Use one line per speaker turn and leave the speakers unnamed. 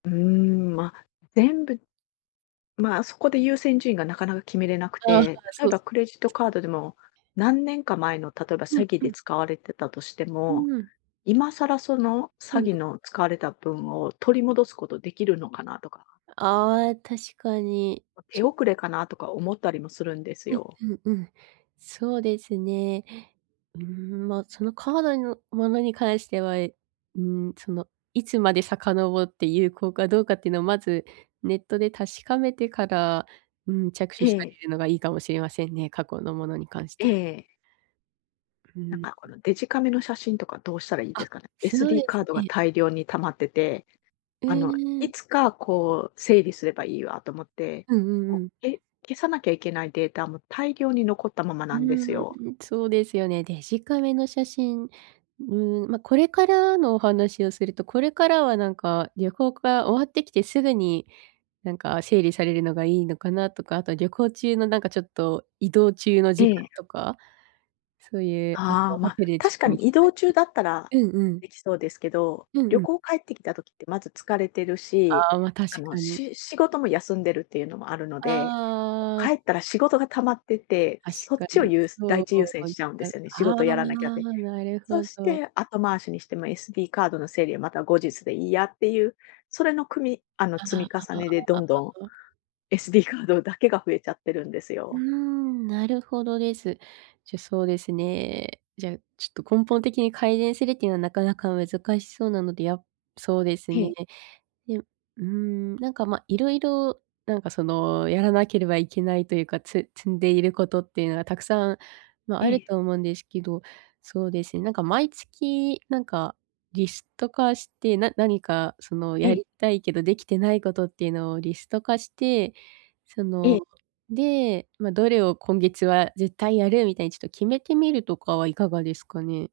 うーん、ま、全部まあ、そこで優先順位がなかなか決めれなく
あ、はら、
て、例
そ
え
う
ば
す。
クレジットカードでも、何年か前の例えば
うん、
詐欺
う
で
ん。
使われてたとして
う
も、
ーん。
今更その
う
詐
ん。ん。
欺の使われた分を取り戻すことできるのかなとか。
あ、え、確かに、
ま、
ち
手
ゅ
遅れかなとか思ったりもするんです
えん、
よ。
うん、うん。そうですね。うーん、ま、そのカードへのものにかえしては、えうーん、その、いつまで遡って有効かどうかってのをまず、ネットで確かめてから、うーん、着手
え
してあ
え。
げるのがいいかもしれませんね、過去のものに関し
え
ては。
え。
うー
なん
ん、
かこ
ん。
の、デジカメの写真とかどうしたらいいで
あ、
すかね。
そう
SD
です
カードが
ね。
大量に溜まってて、
う
あの、
ーん。
いつかこう整理すればいいわと思って、
うんうん
こ
うん。
う、け消さなきゃいけないデータも大量に残ったまま
う
なんですよ。
ーん、そうですよね。デジカメの写真、うーん、ま、これからのお話をすると、これからはなんか旅行が終わってきてすぐに、なんか整理されるのがいいのかなとか、あと旅行中のなんかちょっと移動中の
え
時間
え。
とか、そういう、あと
ああ、
ホ
ま、
テルちょ
確か
っと
に移動中
[unintelligible]
だったら
うんうん。
できそうですけど、
うんう
旅
ん。
行帰ってきた時ってまず疲れてるし、
ああ、ま、
あ
確
の、
かに。
し仕事も休んでるっていうのもあるので、
あ
帰
あ。
ったら仕事が溜まってて、
確
そっ
か
ちを
に。
ゆうす第
そ
一優先
う。い
しちゃうんで
[unintelligible]
すよね。仕
ああ、
事やらなきゃで。
なるほ
そし
ど。
て後回しにしても SD カードの整理はまた後日でいいやっていう、それの組みあの
ああ。あ、
積み重
あ、あ、
ねでどんどん
あ、あ。
SD カードだけが増えちゃってるんです
うー
よ。
ん、なるほどです。じゃ、そうですね。じゃ、ちょっと根本的に改善するっていうのはなかなか難しそうなので、やそうです
へ
ね。
え。
でうーん、なんかま色々、なんかそのやらなければいけないというか、つ積んでいることっていうのがたくさん、ま、あ
え
る
え。
と思うんですけど、そうですね、なんか毎月、なんか、リスト化して、な何かその
え
や
え。
りたいけどできてないことっていうのをリスト化して、そ
え
の
え。
で、ま、どれを今月は絶対やるみたいにちょっと決めてみるとかはいかがですかね？